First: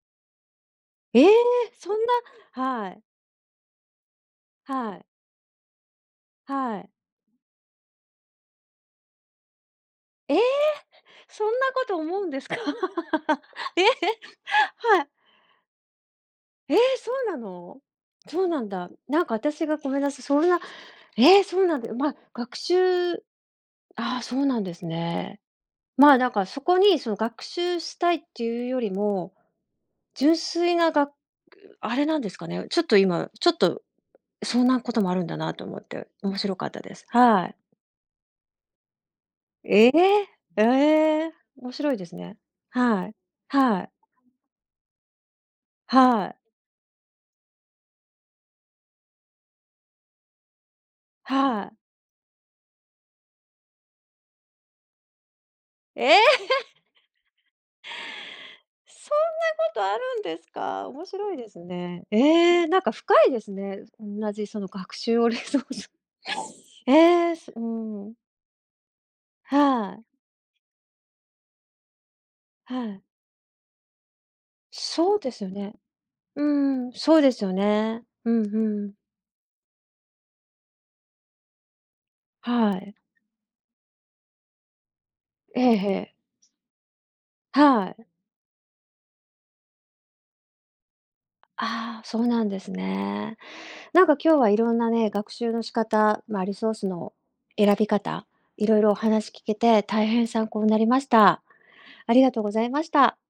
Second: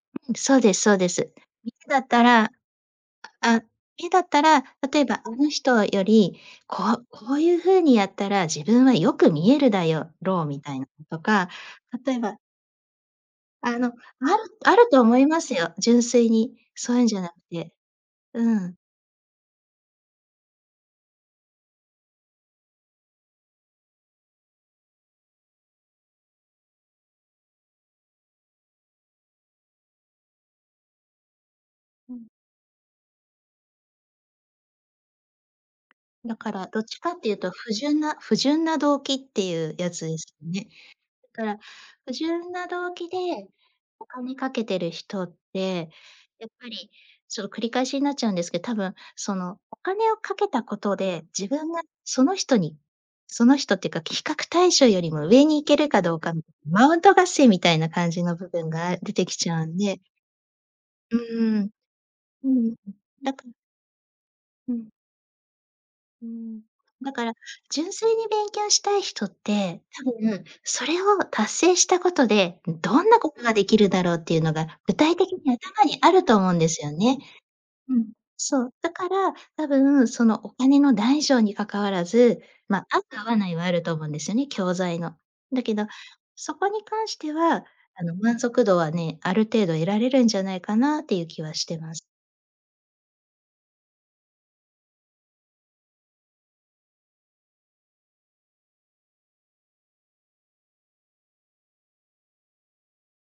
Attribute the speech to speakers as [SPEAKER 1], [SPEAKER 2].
[SPEAKER 1] そうですそうで
[SPEAKER 2] え
[SPEAKER 1] す。
[SPEAKER 2] え！
[SPEAKER 1] いつ
[SPEAKER 2] そん
[SPEAKER 1] だっ
[SPEAKER 2] な
[SPEAKER 1] たら
[SPEAKER 2] はい。
[SPEAKER 1] あ、いだったら、
[SPEAKER 2] は
[SPEAKER 1] 例え
[SPEAKER 2] い。
[SPEAKER 1] ばあの人より、
[SPEAKER 2] は
[SPEAKER 1] こ
[SPEAKER 2] い。
[SPEAKER 1] うこういう風にやったら自分はよく見えるだよ
[SPEAKER 2] ええ！
[SPEAKER 1] ろう、みたいなのと
[SPEAKER 2] そん
[SPEAKER 1] か、
[SPEAKER 2] なこと
[SPEAKER 1] 例
[SPEAKER 2] 思
[SPEAKER 1] え
[SPEAKER 2] うん
[SPEAKER 1] ば
[SPEAKER 2] ですか
[SPEAKER 1] あ
[SPEAKER 2] ええ
[SPEAKER 1] の、あるあると
[SPEAKER 2] はい。
[SPEAKER 1] 思いますよ、純粋に、
[SPEAKER 2] ええ、
[SPEAKER 1] そういうん
[SPEAKER 2] そ
[SPEAKER 1] じゃな
[SPEAKER 2] う
[SPEAKER 1] く
[SPEAKER 2] な
[SPEAKER 1] て。
[SPEAKER 2] の？そう
[SPEAKER 1] う
[SPEAKER 2] なん
[SPEAKER 1] ん。
[SPEAKER 2] だ。なんか私がごめんなさい、そんなええ、そうなんだよ、ま、学習ああ、そうなんですね。まあ、なんかそこに、その、学習したいっていうよりも、純粋ながくあれ
[SPEAKER 1] う
[SPEAKER 2] なんで
[SPEAKER 1] ん。
[SPEAKER 2] すかね、ちょっと今ちょっと、そんなこともあるんだなと思って、
[SPEAKER 1] だ
[SPEAKER 2] 面
[SPEAKER 1] か
[SPEAKER 2] 白か
[SPEAKER 1] ら
[SPEAKER 2] っ
[SPEAKER 1] ど
[SPEAKER 2] た
[SPEAKER 1] っ
[SPEAKER 2] で
[SPEAKER 1] ち
[SPEAKER 2] す。
[SPEAKER 1] かってゆう
[SPEAKER 2] は
[SPEAKER 1] と
[SPEAKER 2] い。
[SPEAKER 1] 不純な不純な動機ってゆう
[SPEAKER 2] え
[SPEAKER 1] や
[SPEAKER 2] え、
[SPEAKER 1] つです
[SPEAKER 2] あ
[SPEAKER 1] ね。
[SPEAKER 2] え、
[SPEAKER 1] だから
[SPEAKER 2] 面白いで
[SPEAKER 1] 不
[SPEAKER 2] すね。
[SPEAKER 1] 純な動
[SPEAKER 2] は
[SPEAKER 1] 機
[SPEAKER 2] い、
[SPEAKER 1] で
[SPEAKER 2] はい。
[SPEAKER 1] お金かけてる人って、
[SPEAKER 2] はい。
[SPEAKER 1] やっぱり、そう、繰り返しになっちゃうんですけ多分、その、お金をかけたことで自
[SPEAKER 2] は
[SPEAKER 1] 分
[SPEAKER 2] い。
[SPEAKER 1] がその人にその人っていうか比較対象よりも上に行けるか
[SPEAKER 2] ええ。
[SPEAKER 1] どうか、マウント合戦みたいな感じの部分
[SPEAKER 2] そんなこ
[SPEAKER 1] が、あ出てきちゃうん
[SPEAKER 2] とある
[SPEAKER 1] で
[SPEAKER 2] んですか？面
[SPEAKER 1] う
[SPEAKER 2] 白いです
[SPEAKER 1] ーん。
[SPEAKER 2] ね、
[SPEAKER 1] う
[SPEAKER 2] え
[SPEAKER 1] ん、
[SPEAKER 2] え、
[SPEAKER 1] ん
[SPEAKER 2] なんか深い
[SPEAKER 1] だ
[SPEAKER 2] で
[SPEAKER 1] か
[SPEAKER 2] すね、おんなじ、その、
[SPEAKER 1] うん。
[SPEAKER 2] 学習をれいそう
[SPEAKER 1] うーん、だか
[SPEAKER 2] え
[SPEAKER 1] ら
[SPEAKER 2] え、すう
[SPEAKER 1] 純粋
[SPEAKER 2] ん。
[SPEAKER 1] に勉強したい人って、
[SPEAKER 2] はい。
[SPEAKER 1] 多分、それを達成したことで
[SPEAKER 2] はい。
[SPEAKER 1] どんなことができるだろうっていうのが、具体
[SPEAKER 2] そうで
[SPEAKER 1] 的に
[SPEAKER 2] すね。
[SPEAKER 1] 頭にあると
[SPEAKER 2] う
[SPEAKER 1] 思うんですよ
[SPEAKER 2] ん、
[SPEAKER 1] ね。
[SPEAKER 2] そうですよ
[SPEAKER 1] う
[SPEAKER 2] ね。
[SPEAKER 1] ん。
[SPEAKER 2] うん
[SPEAKER 1] そう、
[SPEAKER 2] う
[SPEAKER 1] だ
[SPEAKER 2] ん。
[SPEAKER 1] から多分、その、お金の大小にかかわらず
[SPEAKER 2] は
[SPEAKER 1] ま、
[SPEAKER 2] い。
[SPEAKER 1] 合う、合わないはあると思うんですよね、教材の。
[SPEAKER 2] え
[SPEAKER 1] だけ
[SPEAKER 2] え、
[SPEAKER 1] ど
[SPEAKER 2] へえ。
[SPEAKER 1] そこに関しては、
[SPEAKER 2] は
[SPEAKER 1] あ
[SPEAKER 2] い。
[SPEAKER 1] の、満足度はね、ある程度得られるんじゃないかなってゆう気はしてま
[SPEAKER 2] あ
[SPEAKER 1] す。
[SPEAKER 2] あ、そうなんですね。なんか今日はいろんなね、学習の仕方、ま、リソースの選び方、いろいろお話聞けて大変参考なりました。ありがとうございました。